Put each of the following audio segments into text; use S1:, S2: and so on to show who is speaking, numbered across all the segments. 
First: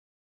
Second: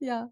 S1: Ja.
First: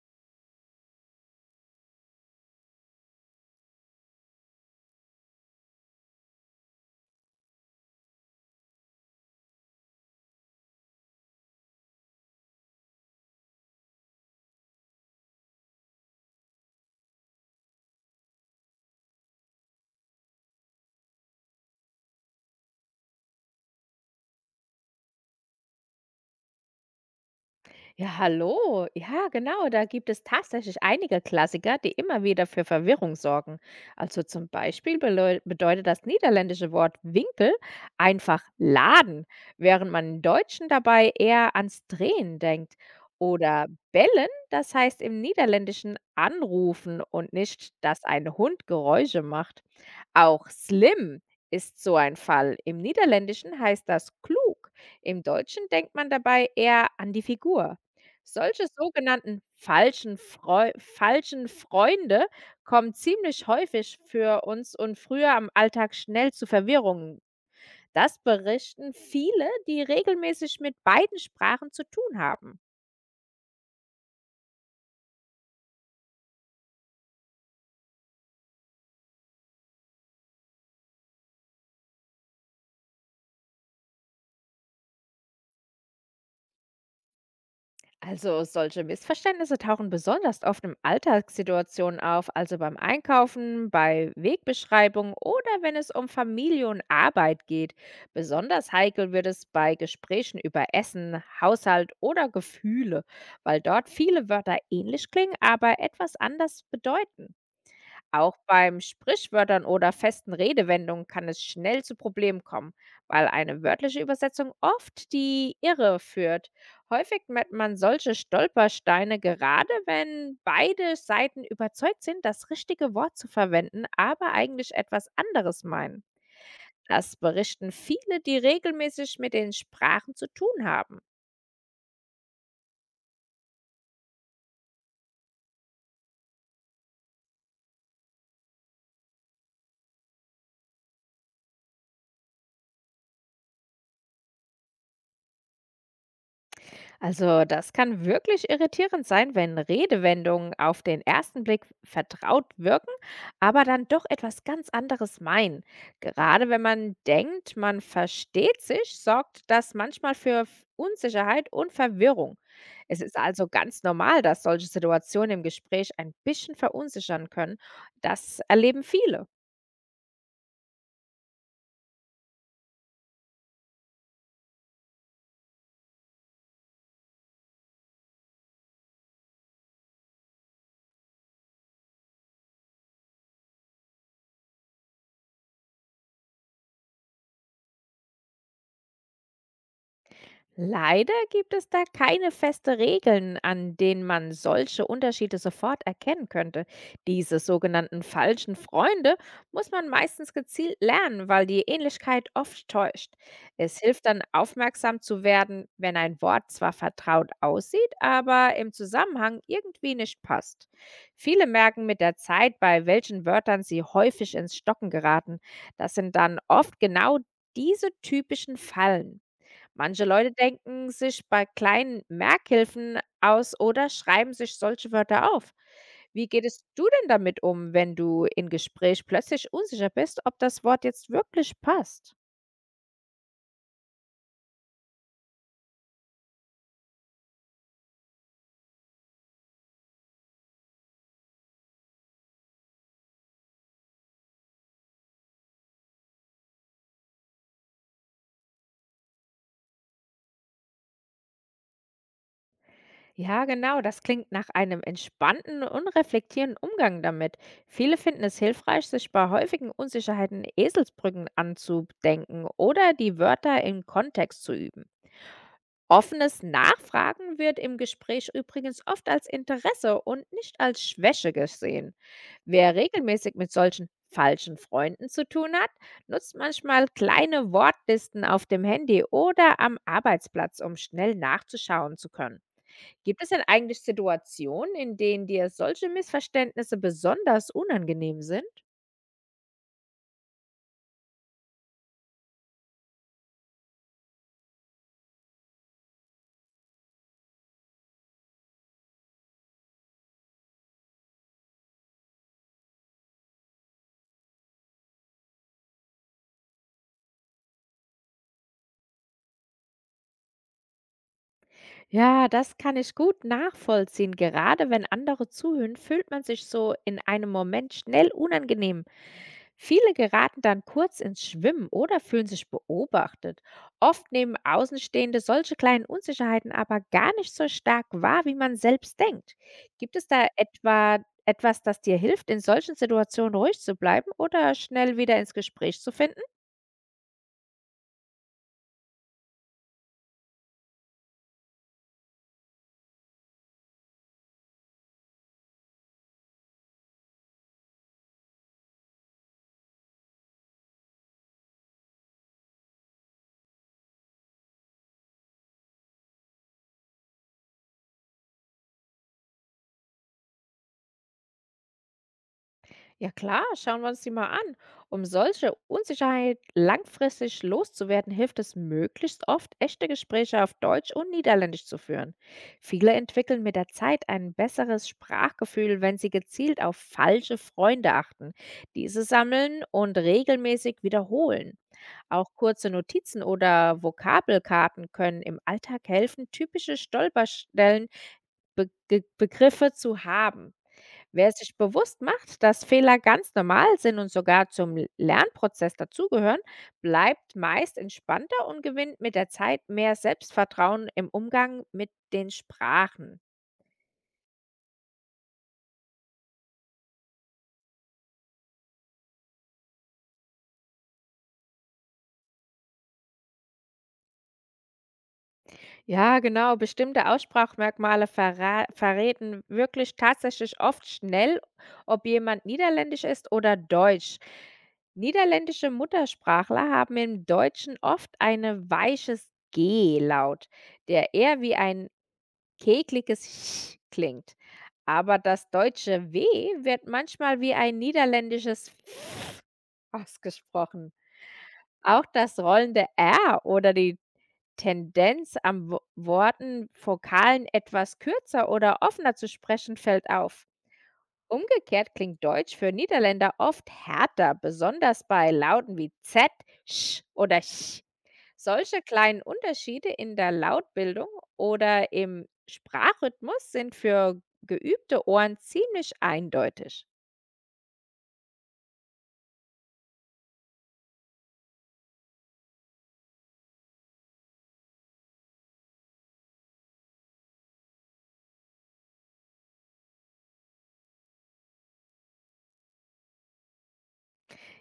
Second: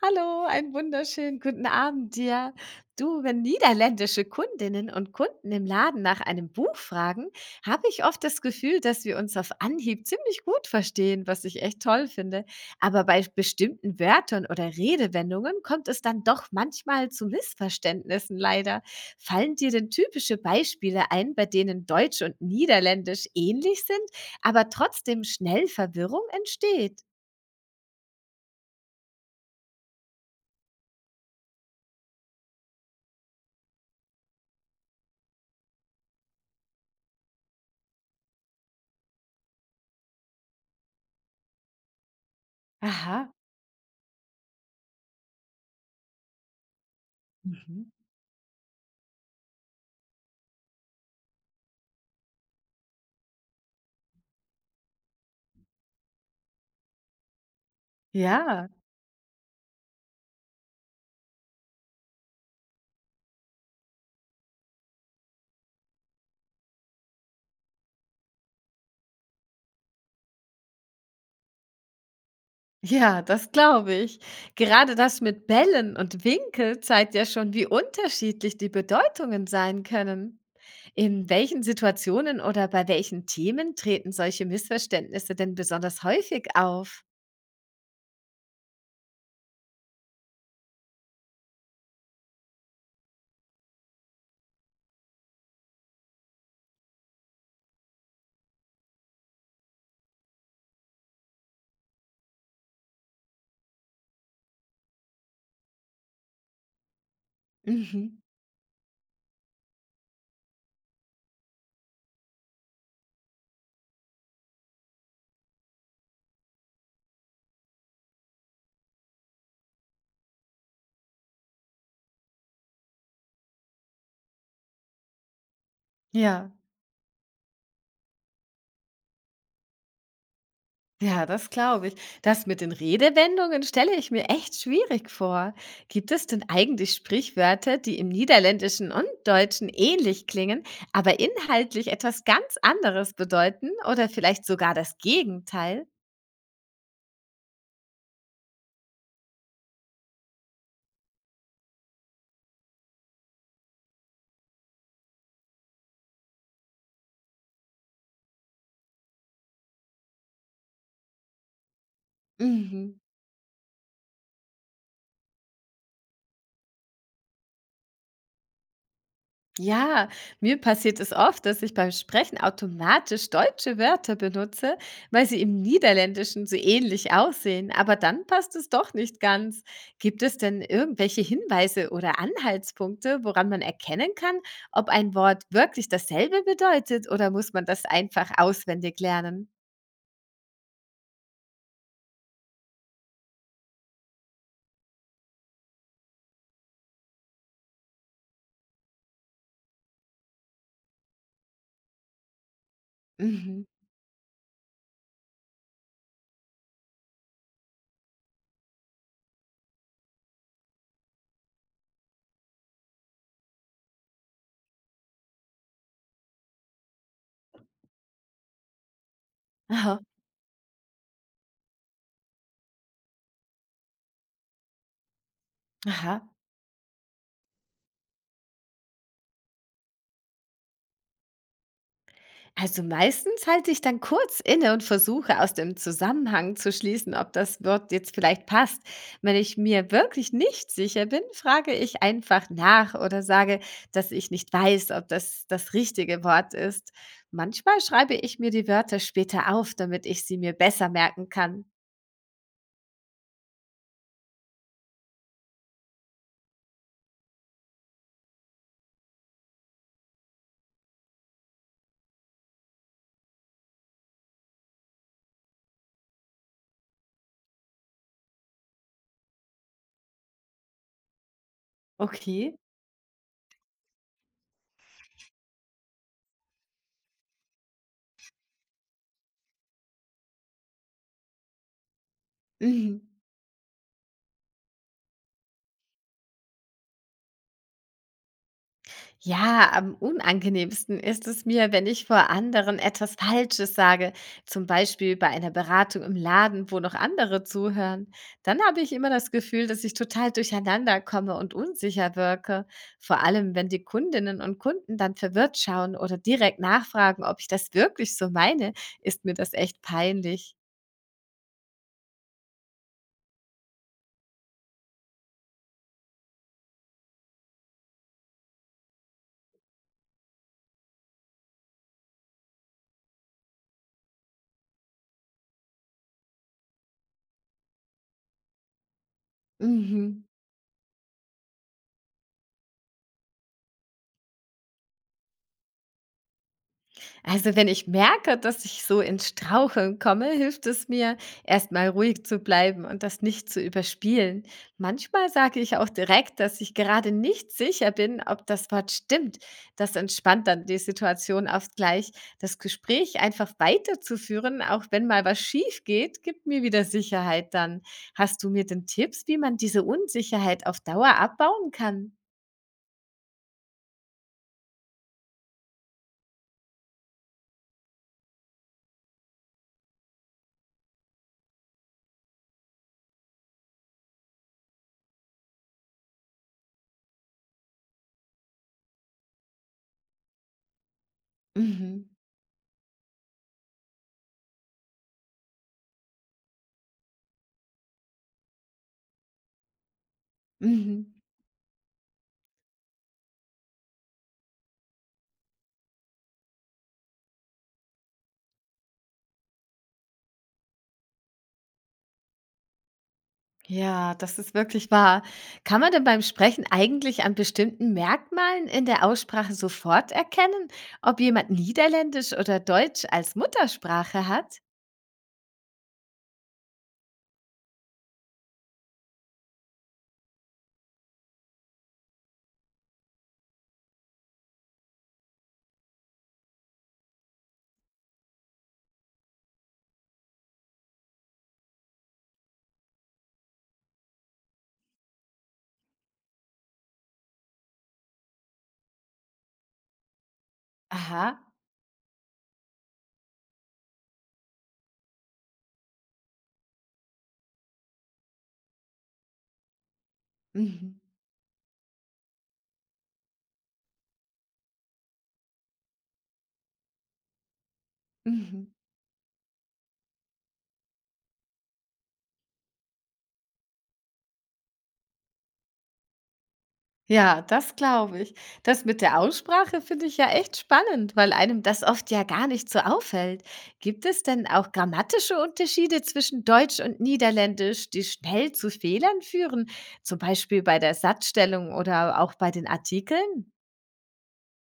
S1: Hallo, einen wunderschönen guten Abend dir. Du, wenn niederländische Kundinnen und Kunden im Laden nach einem Buch fragen, habe ich oft das Gefühl, dass wir uns auf Anhieb ziemlich gut verstehen, was ich echt toll finde. Aber bei bestimmten Wörtern oder Redewendungen kommt es dann doch manchmal zu Missverständnissen leider. Fallen dir denn typische Beispiele ein, bei denen Deutsch und Niederländisch ähnlich sind, aber trotzdem schnell Verwirrung entsteht?
S2: Ja, hallo. Ja, genau. Da gibt es tatsächlich einige Klassiker, die immer wieder für Verwirrung sorgen. Also zum Beispiel bedeutet das niederländische Wort Winkel einfach Laden, während man im Deutschen dabei eher ans Drehen denkt.
S1: Aha.
S2: Oder bellen, das heißt im Niederländischen anrufen und nicht,
S1: Mhm.
S2: dass ein Hund Geräusche macht. Auch slim ist so ein Fall. Im Niederländischen heißt das klug. Im Deutschen denkt man dabei eher an die Figur. Solche
S1: Ja,
S2: sogenannten falschen Freunde kommen ziemlich häufig für uns und früher am Alltag schnell zu Verwirrungen. Das berichten viele, die regelmäßig mit beiden Sprachen zu tun haben.
S1: Ja, das glaube ich. Gerade das mit Bällen und Winkel zeigt ja schon, wie unterschiedlich die Bedeutungen sein können. In welchen Situationen oder bei welchen Themen treten solche Missverständnisse denn besonders häufig auf?
S2: Also solche Missverständnisse tauchen besonders oft in Alltagssituationen auf, also beim Einkaufen, bei Wegbeschreibungen oder wenn es um Familie und Arbeit geht. Besonders heikel wird es bei Gesprächen über Essen, Haushalt oder Gefühle, weil dort viele Wörter ähnlich klingen, aber etwas anders bedeuten.
S1: Mhm.
S2: Auch beim Sprichwörtern oder festen Redewendungen kann es schnell zu Problemen kommen, weil eine wörtliche Übersetzung oft die Irre führt. Häufig merkt man solche Stolpersteine gerade, wenn beide Seiten überzeugt sind, das richtige Wort zu verwenden, aber eigentlich etwas anderes meinen.
S1: Ja.
S2: Das berichten viele, die regelmäßig mit den Sprachen zu tun haben.
S1: Ja, das glaube ich. Das mit den Redewendungen stelle ich mir echt schwierig vor. Gibt es denn eigentlich Sprichwörter, die im Niederländischen und Deutschen ähnlich klingen, aber inhaltlich etwas ganz anderes bedeuten oder vielleicht sogar das Gegenteil?
S2: Also, das kann wirklich irritierend sein, wenn Redewendungen auf den ersten Blick vertraut wirken, aber dann doch etwas ganz anderes meinen. Gerade wenn man denkt, man versteht sich, sorgt das manchmal für Unsicherheit und Verwirrung.
S1: Mhm.
S2: Es ist also ganz normal, dass solche Situationen im Gespräch ein bisschen verunsichern können. Das erleben viele.
S1: Ja, mir passiert es oft, dass ich beim Sprechen automatisch deutsche Wörter benutze, weil sie im Niederländischen so ähnlich aussehen, aber dann passt es doch nicht ganz. Gibt es denn irgendwelche Hinweise oder Anhaltspunkte, woran man erkennen kann, ob ein Wort wirklich dasselbe bedeutet oder muss man das einfach auswendig lernen?
S2: Leider gibt es da keine feste Regeln, an denen man solche Unterschiede sofort erkennen könnte. Diese sogenannten falschen Freunde muss man meistens gezielt lernen, weil die Ähnlichkeit oft täuscht.
S1: Mhm.
S2: Es hilft dann aufmerksam zu werden, wenn ein Wort zwar vertraut aussieht, aber im Zusammenhang irgendwie nicht passt. Viele merken mit der Zeit, bei welchen Wörtern sie häufig ins Stocken geraten. Das sind dann oft genau diese typischen Fallen.
S1: Aha.
S2: Manche Leute denken sich bei kleinen Merkhilfen aus oder schreiben sich solche Wörter auf.
S1: Aha.
S2: Wie gehst du denn damit um, wenn du in Gespräch plötzlich unsicher bist, ob das Wort jetzt wirklich passt?
S1: Also meistens halte ich dann kurz inne und versuche aus dem Zusammenhang zu schließen, ob das Wort jetzt vielleicht passt. Wenn ich mir wirklich nicht sicher bin, frage ich einfach nach oder sage, dass ich nicht weiß, ob das das richtige Wort ist. Manchmal schreibe ich mir die Wörter später auf, damit ich sie mir besser merken kann.
S2: Ja, genau, das klingt nach einem entspannten und reflektierenden Umgang damit. Viele finden es hilfreich, sich bei häufigen Unsicherheiten Eselsbrücken anzudenken oder die Wörter im Kontext zu üben. Offenes Nachfragen wird im Gespräch übrigens oft als Interesse und nicht als Schwäche gesehen.
S1: Okay.
S2: Wer regelmäßig mit solchen falschen Freunden zu tun hat, nutzt manchmal kleine Wortlisten auf dem Handy oder am Arbeitsplatz, um schnell nachzuschauen zu können.
S1: Mhm.
S2: Gibt es denn eigentlich Situationen, in denen dir solche Missverständnisse besonders unangenehm sind?
S1: Ja, am unangenehmsten ist es mir, wenn ich vor anderen etwas Falsches sage, zum Beispiel bei einer Beratung im Laden, wo noch andere zuhören. Dann habe ich immer das Gefühl, dass ich total durcheinander komme und unsicher wirke, vor allem wenn die Kundinnen und Kunden dann verwirrt schauen oder direkt nachfragen, ob ich das wirklich so meine, ist mir das echt peinlich.
S2: Ja, das kann ich gut nachvollziehen. Gerade wenn andere zuhören, fühlt man sich so in einem Moment schnell unangenehm. Viele geraten dann kurz ins Schwimmen oder fühlen sich beobachtet. Oft nehmen Außenstehende solche kleinen Unsicherheiten aber gar nicht so stark wahr, wie man selbst denkt. Gibt es
S1: Mhm.
S2: da etwas, das dir hilft, in solchen Situationen ruhig zu bleiben oder schnell wieder ins Gespräch zu finden?
S1: Also, wenn ich merke, dass ich so ins Straucheln komme, hilft es mir, erstmal ruhig zu bleiben und das nicht zu überspielen. Manchmal sage ich auch direkt, dass ich gerade nicht sicher bin, ob das Wort stimmt. Das entspannt dann die Situation oft gleich. Das Gespräch einfach weiterzuführen, auch wenn mal was schief geht, gibt mir wieder Sicherheit dann. Hast du mir denn Tipps, wie man diese Unsicherheit auf Dauer abbauen kann?
S2: Ja klar, schauen wir uns die mal an. Um solche Unsicherheit langfristig loszuwerden, hilft es möglichst oft, echte Gespräche auf Deutsch und Niederländisch zu führen. Viele entwickeln mit der Zeit ein besseres Sprachgefühl, wenn sie gezielt auf falsche Freunde achten, diese sammeln und regelmäßig wiederholen.
S1: Mhm.
S2: Auch kurze Notizen oder Vokabelkarten können im Alltag helfen, typische Stolperstellen, Begriffe zu haben.
S1: Mhm.
S2: Wer sich bewusst macht, dass Fehler ganz normal sind und sogar zum Lernprozess dazugehören, bleibt meist entspannter und gewinnt mit der Zeit mehr Selbstvertrauen im Umgang mit den Sprachen.
S1: Ja, das ist wirklich wahr. Kann man denn beim Sprechen eigentlich an bestimmten Merkmalen in der Aussprache sofort erkennen, ob jemand Niederländisch oder Deutsch als Muttersprache hat?
S2: Ja, genau, bestimmte Aussprachmerkmale verraten wirklich tatsächlich oft schnell, ob jemand niederländisch ist oder deutsch. Niederländische Muttersprachler haben im Deutschen oft eine weiches G-Laut, der eher wie ein Kekliges Ch klingt, aber das deutsche W wird manchmal wie ein niederländisches f ausgesprochen.
S1: Aha.
S2: Auch das rollende R oder die Tendenz, am Wo Worten Vokalen etwas kürzer oder offener zu sprechen, fällt auf.
S1: Mhm.
S2: Umgekehrt klingt Deutsch für Niederländer oft härter, besonders bei Lauten wie Z, Sch oder Ch.
S1: Mhm.
S2: Solche kleinen Unterschiede in der Lautbildung oder im Sprachrhythmus sind für geübte Ohren ziemlich eindeutig.
S1: Ja, das glaube ich. Das mit der Aussprache finde ich ja echt spannend, weil einem das oft ja gar nicht so auffällt. Gibt es denn auch grammatische Unterschiede zwischen Deutsch und Niederländisch, die schnell zu Fehlern führen, zum Beispiel bei der Satzstellung oder auch bei den Artikeln?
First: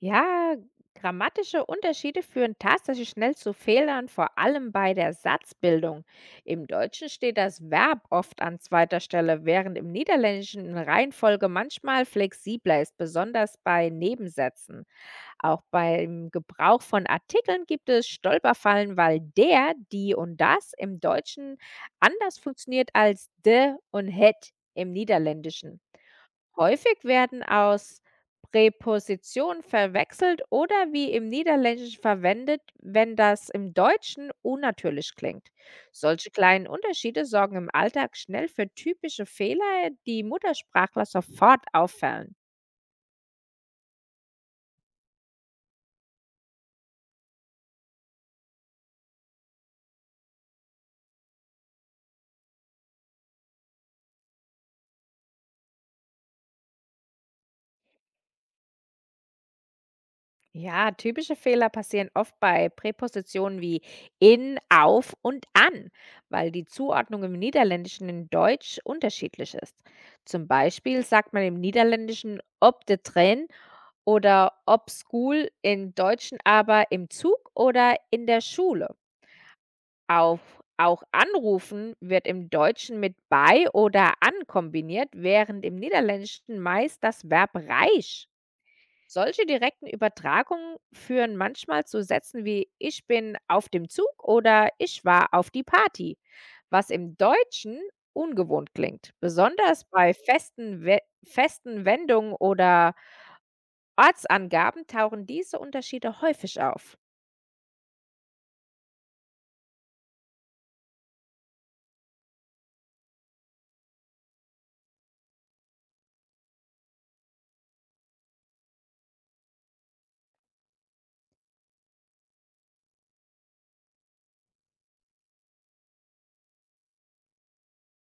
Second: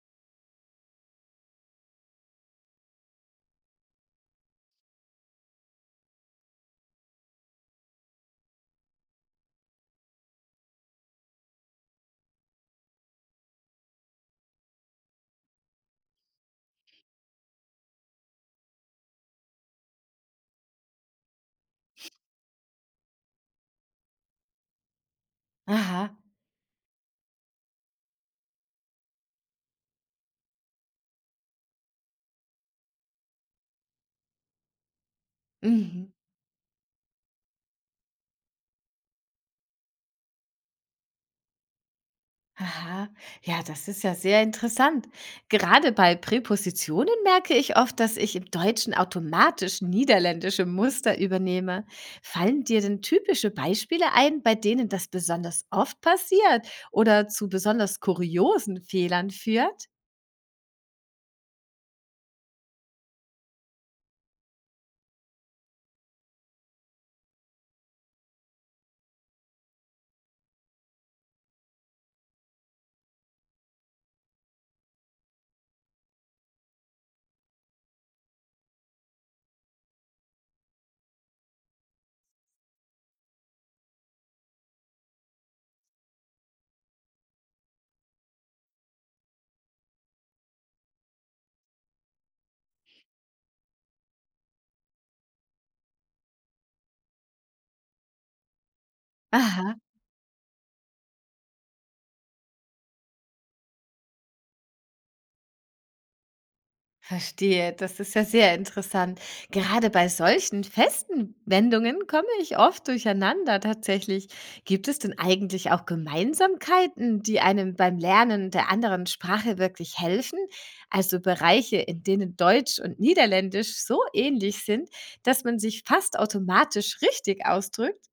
S2: Ja, grammatische Unterschiede führen tatsächlich schnell zu Fehlern, vor allem bei der Satzbildung. Im Deutschen steht das Verb oft an zweiter Stelle, während im Niederländischen eine Reihenfolge manchmal flexibler ist, besonders bei Nebensätzen. Auch beim Gebrauch von Artikeln gibt es Stolperfallen, weil der, die und das im Deutschen anders funktioniert als de und het im Niederländischen.
S1: Aha,
S2: Häufig werden aus Präpositionen verwechselt oder wie im Niederländischen verwendet, wenn das im Deutschen unnatürlich klingt.
S1: mhm,
S2: Solche kleinen Unterschiede sorgen im Alltag schnell für typische Fehler, die Muttersprachler sofort auffallen.
S1: aha. Ja, das ist ja sehr interessant. Gerade bei Präpositionen merke ich oft, dass ich im Deutschen automatisch niederländische Muster übernehme. Fallen dir denn typische Beispiele ein, bei denen das besonders oft passiert oder zu besonders kuriosen Fehlern führt?
S2: Ja, typische Fehler passieren oft bei Präpositionen wie in, auf und an, weil die Zuordnung im Niederländischen in Deutsch unterschiedlich ist. Zum Beispiel sagt man im Niederländischen ob de Tränen oder ob School in Deutschen aber im Zug oder in der Schule. Auf auch anrufen wird im Deutschen mit bei oder an kombiniert, während im Niederländischen meist das Verb reich. Solche direkten Übertragungen führen manchmal zu Sätzen wie ich bin auf dem Zug oder ich war auf die Party, was im Deutschen ungewohnt klingt.
S1: Aha.
S2: Besonders bei festen Wendungen oder Ortsangaben tauchen diese Unterschiede häufig auf.
S1: Verstehe, das ist ja sehr interessant. Gerade bei solchen festen Wendungen komme ich oft durcheinander tatsächlich. Gibt es denn eigentlich auch Gemeinsamkeiten, die einem beim Lernen der anderen Sprache wirklich helfen? Also Bereiche, in denen Deutsch und Niederländisch so ähnlich sind, dass man sich fast automatisch richtig ausdrückt?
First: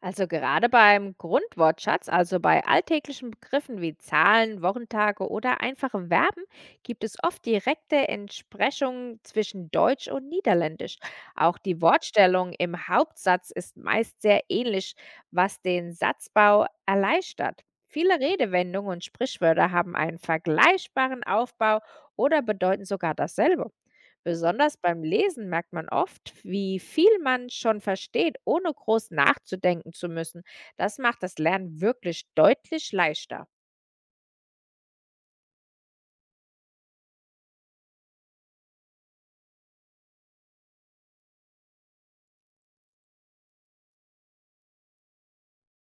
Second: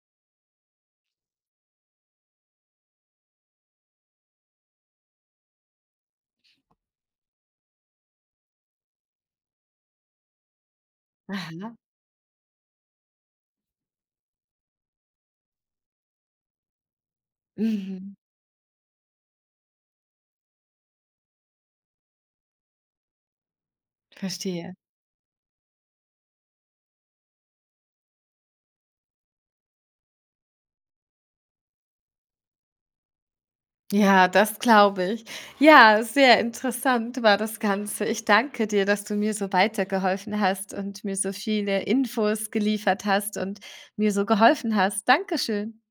S2: Also gerade beim Grundwortschatz, also bei alltäglichen Begriffen wie Zahlen, Wochentage oder einfachen Verben, gibt es oft direkte Entsprechungen zwischen Deutsch und Niederländisch. Auch
S1: Aha.
S2: die Wortstellung im Hauptsatz ist meist sehr ähnlich, was den Satzbau erleichtert.
S1: Mhm.
S2: Viele Redewendungen und Sprichwörter haben einen vergleichbaren Aufbau oder bedeuten sogar dasselbe.
S1: Verstehe.
S2: Besonders beim Lesen merkt man oft, wie viel man schon versteht, ohne groß nachzudenken zu müssen. Das macht das Lernen wirklich deutlich leichter.
S1: Ja, das glaube ich. Ja, sehr interessant war das Ganze. Ich danke dir, dass du mir so weitergeholfen hast und mir so viele Infos geliefert hast und mir so geholfen hast. Dankeschön.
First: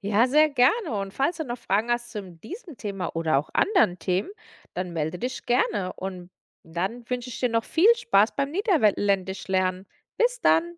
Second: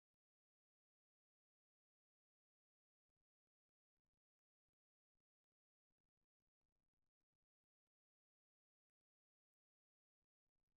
S2: Ja, sehr gerne. Und falls du noch Fragen hast zu diesem Thema oder auch anderen Themen, dann melde dich gerne. Und dann wünsche ich dir noch viel Spaß beim Niederländisch lernen. Bis dann.